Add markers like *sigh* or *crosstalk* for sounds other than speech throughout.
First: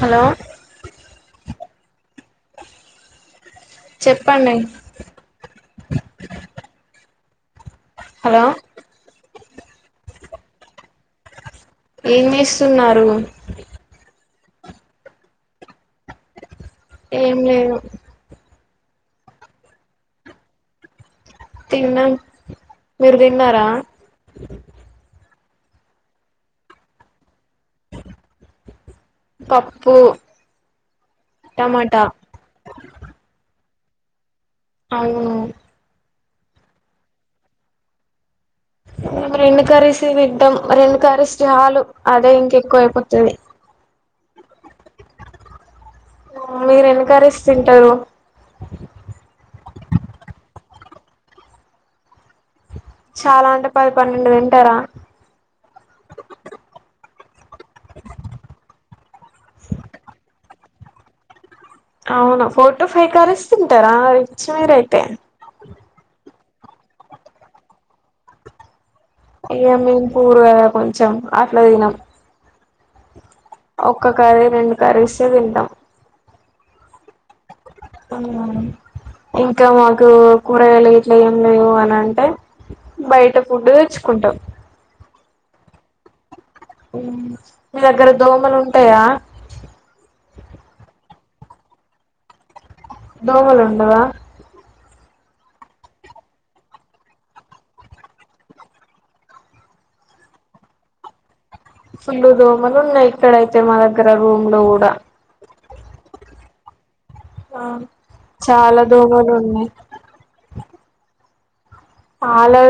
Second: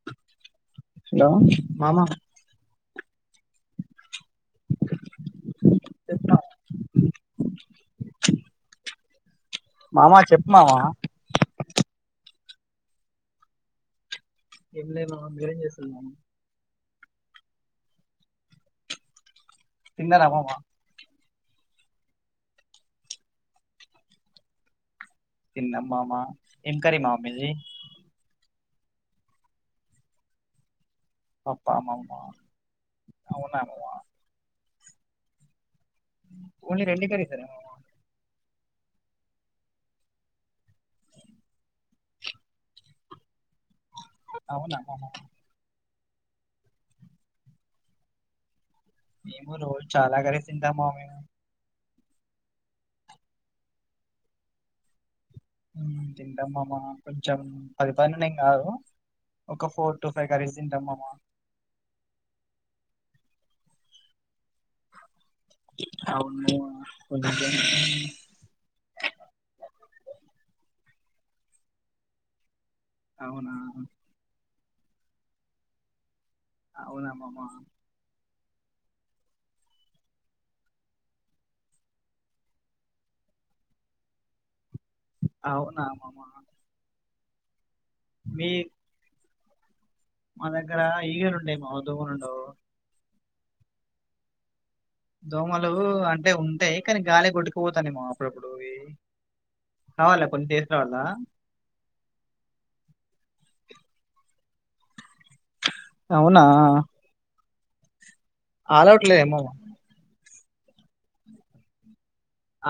Hello hello మామ చెప్పండి hello మామా చెప్పు మామా ఏం చేస్తున్నారు *unintelligible* ఏం లేదు తిన్నారా మామ తిన్నాం మీరు తిన్నారా తిన్న మామ ఏం కర్రీ మామ మీది పప్పు టమాటా ప్పమమ అవునా మామ అవు ఓన్లీ *unintelligible* మేము రెండు కర్రీస్ తింటాం రెండు కర్రీస్ చాలు అదే ఇంక ఎక్కువ అయిపోతుంది అవునా మీరు ఎన్ని కర్రీస్ తింటారు మేము రోజు చాలా కరే తింటాం మామేనా చాలా అంటే పది పన్నెండు తింటార తింటామ్మామ కొంచెం పది పన్నెండు ఏం కాదు ఒక ఫోర్ తఫ గారిజిందమ్మమ్మా అవునా ఫోర్టో ఫై కరీస్ తింటారా అ సరే అయితే కొ ఏ మం పూరు కదా కొంచెం అట్లా తినం అవును ఒక్క కర్రీ రెండు కర్రీసే తింటాం అవునామమా ఇంకా మాకు కూరగాయలు ఇట్లా ఏం లేవు అని అంటే బయట ఫుడ్ తెచ్చుకుంటాం అవునా ఉ మీ దగ్గర మీ దోమలు ఉంటాయా మా దగ్గర ఈగలు ఉండయి మా దోమలు ఉండవు దోమలు ఉండవా దోమలు అంటే ఉంటాయి కానీ గాలికి కొట్టుకుపోతానేేమో అప్పుడప్పుడు కావాలా కొన్ని తీసుకురావాలా ఫుల్లు దోమలు ఉన్నాయ్ ఇక్కడయితే మా దగర రూమ్ లో గూడా అవునా ఆ చాలా ఆల్ అవుట్ దోమలు లేదేమో ఉన్నాయ్ *inaudible*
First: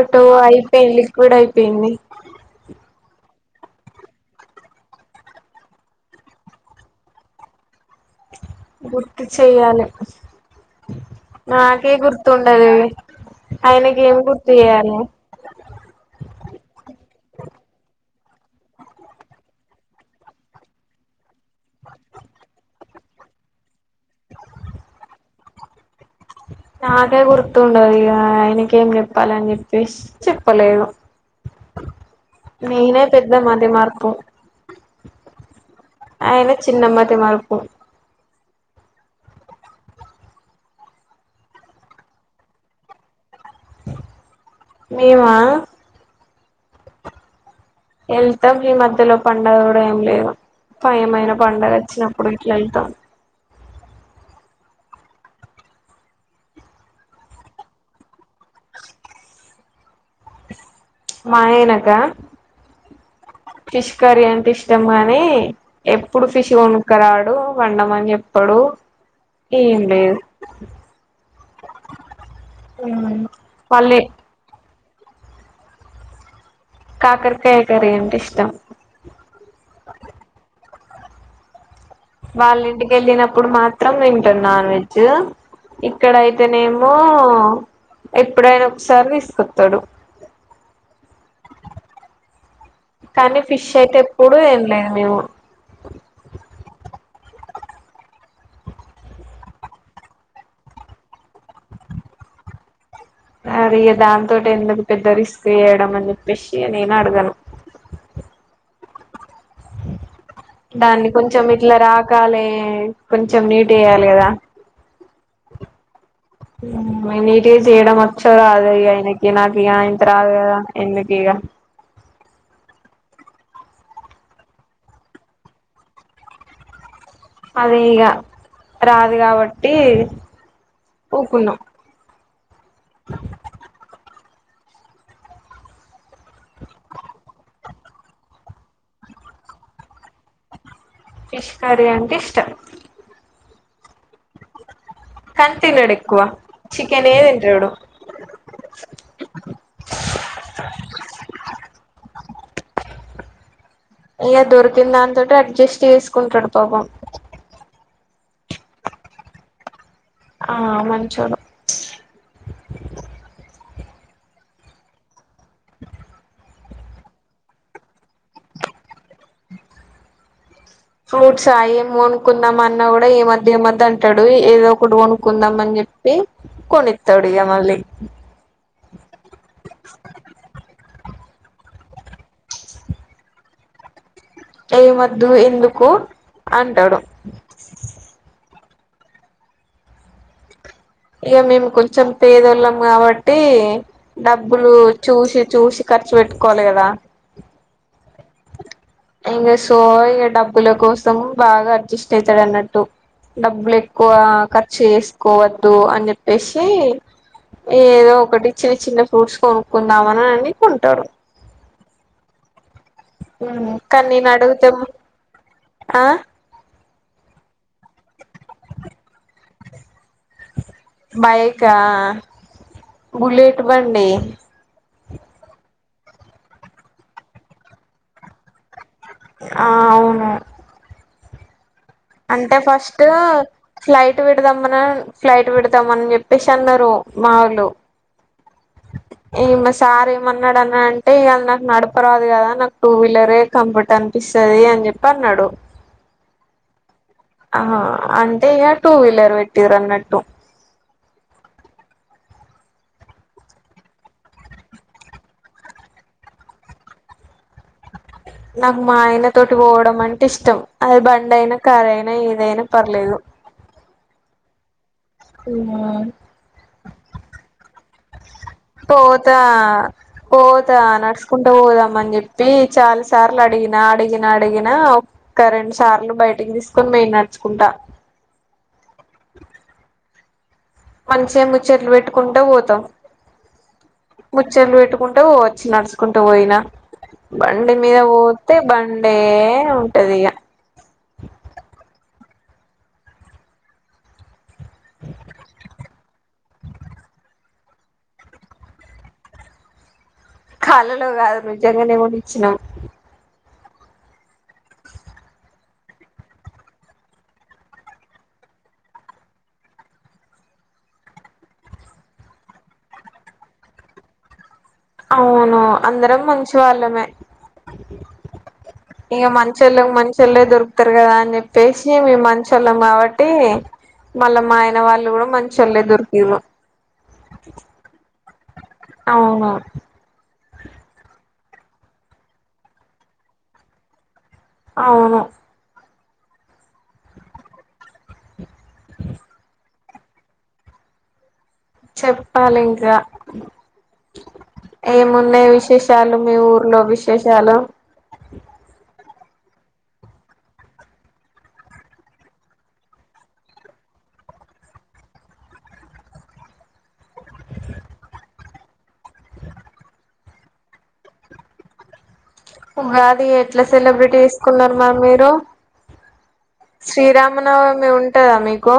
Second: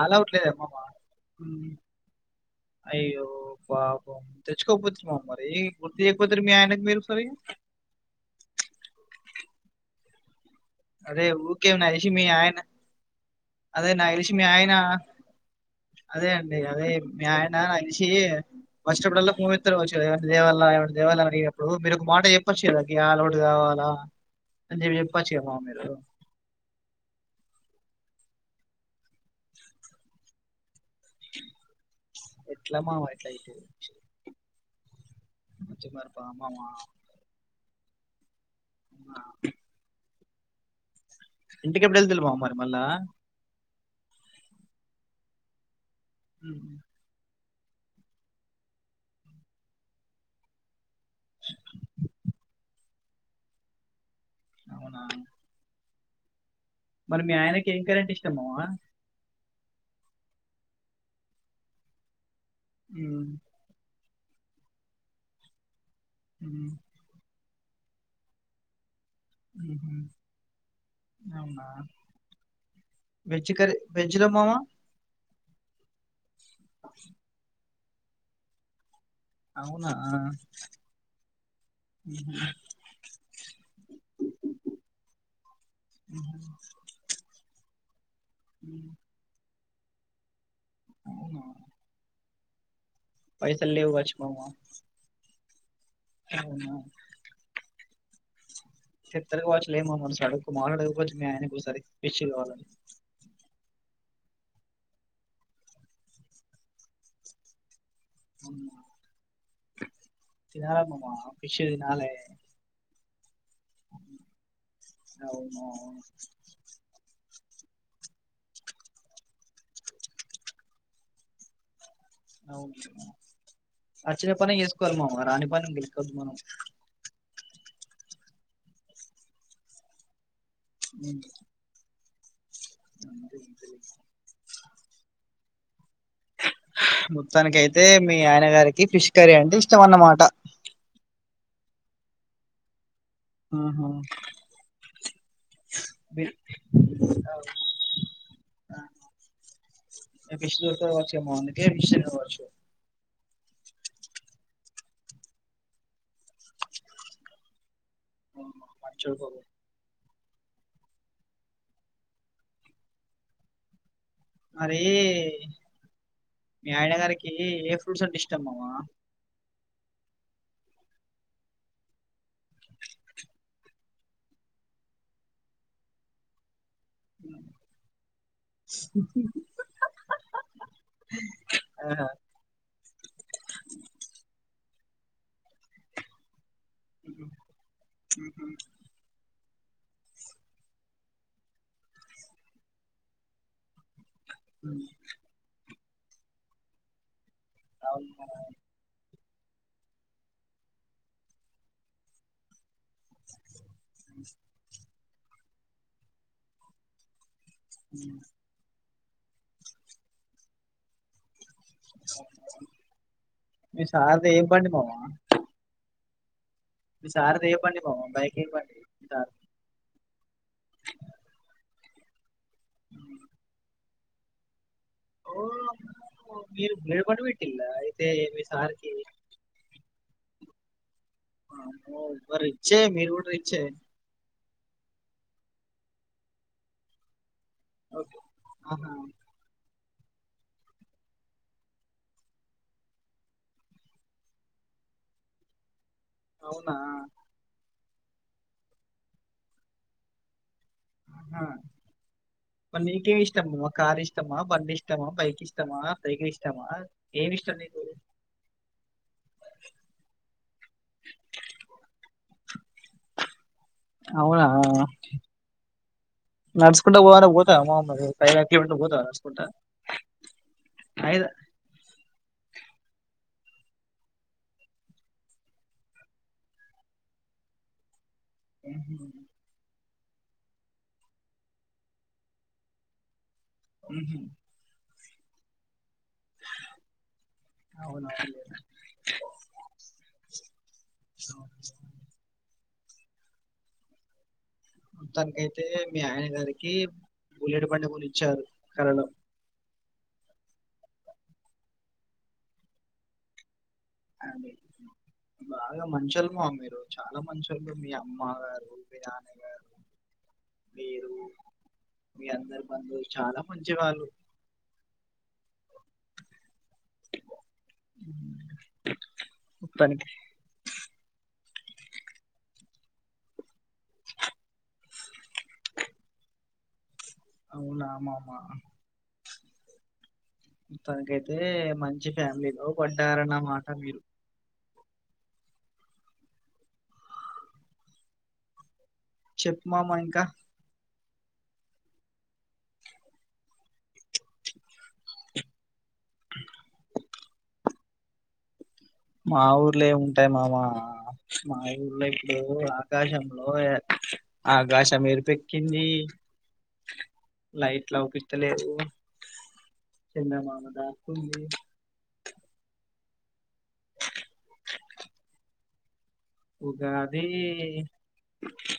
ఆల్ అవుట్ లేదేమో అయిపోయింది లిక్విడ్ ఉమ్, అయిపోయింది అయ్యో పాపం తెచ్చుకోకపోతిరి మా మరి గుర్తు చేయకపోతిరీ మీ ఆయనకి మీరు ఒకసారి గుర్తు చెయాలె అదే ఓకే ఉన్ను నాకు దెలిషి మీ అదే ఆయనకి ఏం నాకు గుర్తు ఆయన చేయాలి అదే అండి అదే మీ ఆయన వష్టపడలా భూమిస్త వచ్చు ఎవ దేవాల ఎవ దేవాలయ *unintelligible* ఇప్పుడు మీరు ఒక మాట చెప్పచ్చ గదా ఇగ అలౌట్ గావాలా అని జెప్పచ్చు *unintelligible* మీరు నాకే గుర్తండదు ఇగ ఆయినకేం జేప్పాల అని చెప్పేసి చెప్పలేదు ఎట్లా నేనే మామ ఎట్లా పెద్ద అయితే మతి మర్పుం వచ్చి మరి బా ఆయన మామ చిన్న మతి మర్పు ఆ ఇంటికిప్పుడు వెళ్తుల్లు మామ మరి మళ్ళా మేమా ఉ ఎళ్తాం ఈ మధ్యలో పండగ గూడ ఏం లేవు ఫయమైన పండగ వచ్చినప్పుడు ఇట్లా వెళ్తాం అవునా మరి మీ ఆయనకి ఏం కరీ ఇష్టంమమా మా ఆయన క ఉ పిష్ కరీ అంటే ఇష్టం గానీ ఎప్పుడు ఫిష్ ఉమ్, కొనకరాడు వండమని జెప్పడు ఊహు అవునా మ్ వెజ్ కర్రీ మళ్ళీ వెజ్ లో మామ కాకరకాయ్ కరీ అంటే ఇష్టం అవునా వాళ్ళ ఇంటికి వెళ్ళినప్పుడు మాత్రం వింటాన్ నాన్ వెజ్ ఉమ్హు, ఇక్కడయితేనేమో ఎప్పుడైనా ఉమ్, ఒకసారి తీసు తడు అవునా కానీ ఫిష్ పైసలు లేవు అయితే ఎప్పుడు తినలేదు మేము అవును తెత్తర్ కావచ్చులే మామ సడక్ *unintelligible* చెపొచ్చు మీ ఆయన ఒకసారి ఫిష్ కావాలని అరి దానితోటి ఎందుకు పెద్ద రిస్క్ చేయడం అని చెప్పేసి నేను అడగాను. అ దాన్ని కొంచెం ఫిష్ ఇట్లా తినాలే రాకాలే కొంచెం నీట్ చేయాలి. కదా అవును నీటిగా చేయడం వచ్చో రాదో ఆయనకి నాక్ ఇగా అయింత రాదు కదా ఎందుకు ఇగ అవునా వచ్చిన పని చేసుకోవాలి మామ రాని పని గెల్ కోద్దు మనం అదే ఇగ రాదు కాబట్టి ఉమ్, ఉకున్నాం అంతే అంతే మొత్తానికి అయితే మీ ఆయన గారికి ఫిష్ కర్రీ అంటే ఇష్టం అన్నమాట ఫిష్ కర్రీ అంటే ఇష్టం ఆహా *unintelligible* కానీ తినడు ఎక్కువ చికెనే తింటాడు ఇగా ఫిష్ దొరకదు కావచ్చు మావోనికి *unintelligible* ఇగ దొరికిన దాంతోటె అడ్జస్ట్ చేసుకుంటడు పాపం. మంచోడు పాపం ఆ మంచోడు మరి మీ ఆయన గారికి ఏ ఫ్రూట్స్ అంటే ఇష్టం మామ ఫ్రూట్స్ ఆ ఏం కోనుకుందాం అన్నా కూడా ఏమొద్దు ఏమొద్దు అంటాడు ఏదో ఒకటి కొనుక్కుందాం అని చెప్పి కొనిత్తాడు ఇగ మళ్లీ ఆహా ఏమొద్దు ఎందుకు అంటడు ఇగా మేము కొంచెం పేదోళ్ళం కాబట్టి డబ్బులు చూసి చూసి ఖర్చు పెట్టుకోవాలి కదా అవునా ఇంగ సో ఇగ డబ్బుల కోసం బాగా అడ్జస్ట్ అయితడు అన్నట్టు డబ్బులు ఎ ఎక్కువ ఖర్చు చేస్ కోవద్దు అని చెప్పేషి ఏదో ఒకటి చిన్న చిన్న ఫ్రూట్స్ కోనుక్కుందామని అని కొంటారు. హ్మ్ మీ కానీ సార్ది నేను ఏం బండి అడుగ్తేమె మామ ఆ మీ సార్ది ఏ బండి మామ బైక్ ఏ బండి సార్ బైకా బుల్లెట్ బండ్ డి ఓ మీరు బుల్లెట్ బండి పెట్టిలా అయితే మీ సార్ కి ఆ అవును ఆ అంటే ఫస్ట్ ఫ్లైట్ పెట్టి పెడదామన ఫ్లైట్ పెడదాం అని చెప్పేసి అన్నారు మా వొళ్ళు ఓకే ఆహా! ఈ మా సార్ ఏమన్నాడుని అంటే ఇ నాకు నడపరాదు కదా నాకు టూ విల్లర్ కంఫర్ట్ అనిపిస్తుది అని చెప్పి అన్నాడు అవునా ఆ అంటే ఇగ టూ వీలర్ పెట్టిరు అన్నట్టు ఆహా! మరి నీకేమి ఇష్టంము కార్ ఇష్టమా బండి ఇష్టమా బైక్ ఇష్టమా సైకిల్ ఇష్టమా ఏమి ఇష్టం నీకు నాకు మాయన తోటి పోవడం అంటే ఇష్టం అది బండి అయినా కార్ అయినా ఏదైనా పర్లేదు అవునా ఉమ్ నడుచుకుంటా పో అంటే పోతావా మామ మరి ఐదు ఆరు కిలోమీటర్లు పోతావా పోతా నడుచుకుంటా? పోతా ఐదా నడుచకుంటా పోదాం అని చెప్పి చాలాసార్లు ల అడిగినా అడిగినా అడిగినా ఒ రెండు సార్లు బయటికి తీసుకొని పోయిండు నడుచుకుంటా ఉ మంచి ముచ్చట్లు పెట్టుకొంటు పోతాం హుహు. ముచ్చట్లూ పెట్టుకుంటు టు వచ్చినడు కుంటూ పోయినా బండి మీద పోతే అవునవునులే. బండే ఉంటది ఇగ తనకైతే మీ ఆయన గారికి బుల్లెట్ బండి కొనించారు కలల్లో కలలో కాదు నిజంగానే కొనించినా అడ్ బాగా మంచోలు మా మీరు చాలా మంచోళు మీ అమ్మగారు మీ నాన్నగారు మీరు మీ అందరు బంధువులు చాలా మంచివాళ్ళు అవును అందరం మంచి వాళ్ళమే ఇగ మంచిలకి మొత్తానికి మంచోలే దొరుకుతారు కదండీ అని చెప్పేసి మేము మంచి వాళ్ళం కాబట్టి మళ్ళా మా ఆయన వాళ్ళు కూడా మంచి వాళ్ళు దొరికిరూ అవునామ ఆ అవునా మొత్తానికైతే మంచి ఫ్యామిలీలో పడ్డారన్నమాట మీరు అవును చెప్పు మామా ఇంకా చెప్పాలి ఇంకా ఏమున్నాయి విశేషాలు చాలు మీ ఊర్లో విష్ విషయాలు మా ఊర్లో ఏముంటాయి మామా మా ఊర్లో ఇప్పుడు ఆకాశంలో ఆకాశం *unintelligible* ఎరుపెక్కింది లైట్లాపి ఇంట్లలేదు చందమామ దాకుంది ఉగాది ఎట్లా సెలబ్రేటీ తీసుకున్నారు మ్యామ్ మీరు ఉగాది శ్రీరామనవమి ఉంటాదా మీకు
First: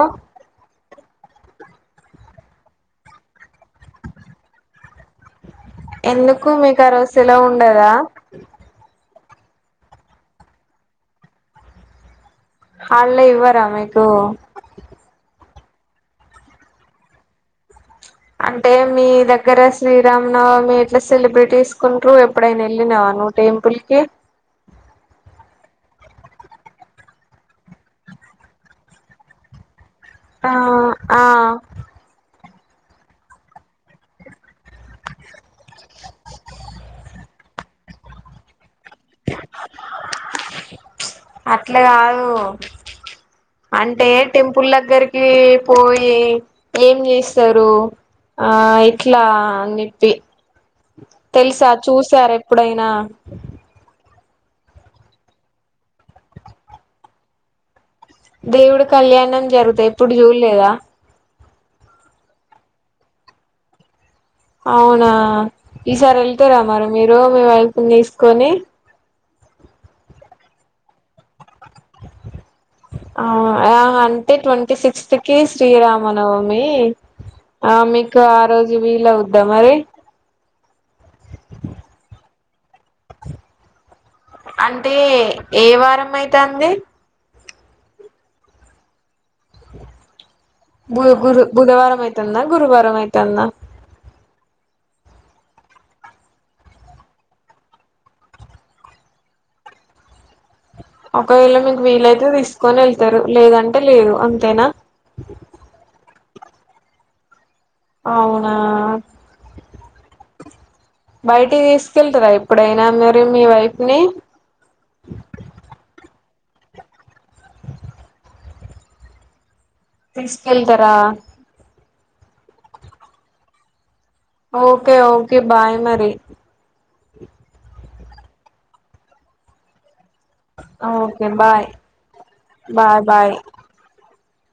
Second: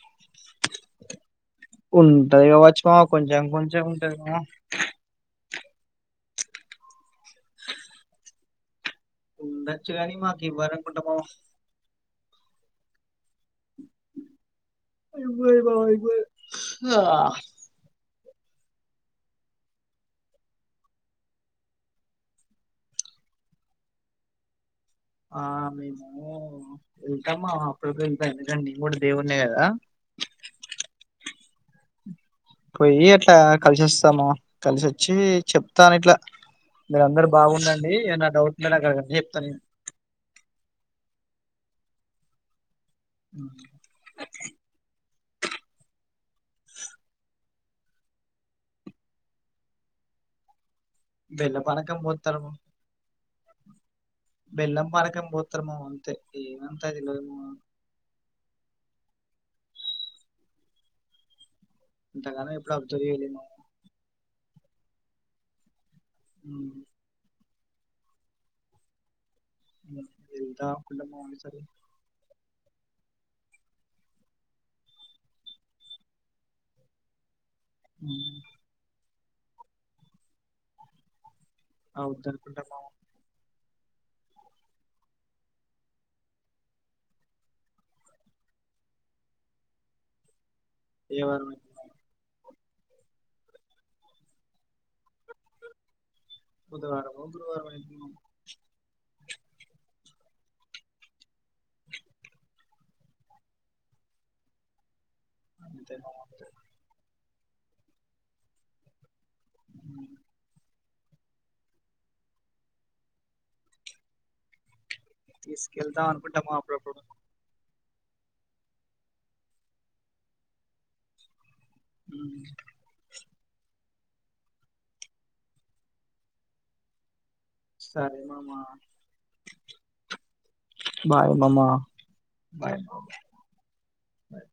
ఉంటాది కావచ్చు మామా కొంచెం కొంచెం ఉంటాదిగా ఎందుకు మీకు ఆరోజూ సెలవు ఉండదా ఉండోచ్చు కాని మాక్ ఇవ్వరనుకుంటా మామ్ హల్ లెవ్ ఇవ్వరా మీకు ఇ బాబ ఇపో *unintelligible* అంటే మీ దగ్గర శ్రీరామ నవమి ఎట్లా సెలబ్రేట్ చేసుకుంటూరు ఎప్పుడైనా వెళ్ళిన్నావ నువ్వు టెంపుల్ కి ఆ మేము వెళ్తమ్ మామ అప్పుడపు ఎల్తా ఎందుకంటే నేన్ కూడా దేవునే కదా ఆ ఆ పోయి అట్లా కలిసి వస్తాము కలిసోచ్చి చెప్తాను ఇట్లా మీరు అందరు బాగుందండ్ ఏ నా డౌట్ లోనే అడగండి *unintelligible* కద చెప్తాను నేన్ అట్ల కాదు ఉమ్. అంటే టెంపుల్ దగ్గరిక్ కి పోయి ఏం జెస్తరు ఆ ఇట్లా అన్ జెప్పి బెల్లం తెలుసా పానకం చూసారా పోత్తాము ఎప్పుడైనా బెల్లం పనకం పొత్తరు మామ అంతే ఏమంతా తెలవదు మామ దేవుడు కళ్యాణం జరుగుతాయ్ ఎప్పుడు జుల్లేదా ఇంతగానం ఎప్పుడు అబ్సర్ చేయాలె మామ అవునా ఈసారి వెళ్తారా ఉమ్. మరి మీరు మీ వైఫ్ నేసుకొని ఎల్తా *unintelligible* డెల్టా కులామో అనుసరి ఆ అ అంటే ట్వంటీ సిక్స్త్ కి శ్రీరామనవమి ఆ మీకు ఆ రోజు వీల్ అవ్ దమరి అవుదన్ కుంట మామ అంటే ఏ వారం ఐతంది *inaudible* బు ఏ గుర్ వారం వెళ్తున్నాము బుధవారం అయితందా గురువారం అయితందా బుధవారమో గురువారమో ఐతున్న ఒకవేళ మీకు వీలయితే తీసుకొని వెళ్తారు లేదంటే లేదు అంతేనా అంతే మ అంతే అవునా మ్ బయటికి తీసుకెళ్తారా ఎప్పుడైనా మీరి మీ వైఫ్ ని తీసుకెళ్తా అనుకుంటామా అప్పుడప్పుడు తీసుకెళ్తారా హ్మ్మ్ ఓకే ఓకే బాయ్ మరి సరే మామా okay bye bye bye bye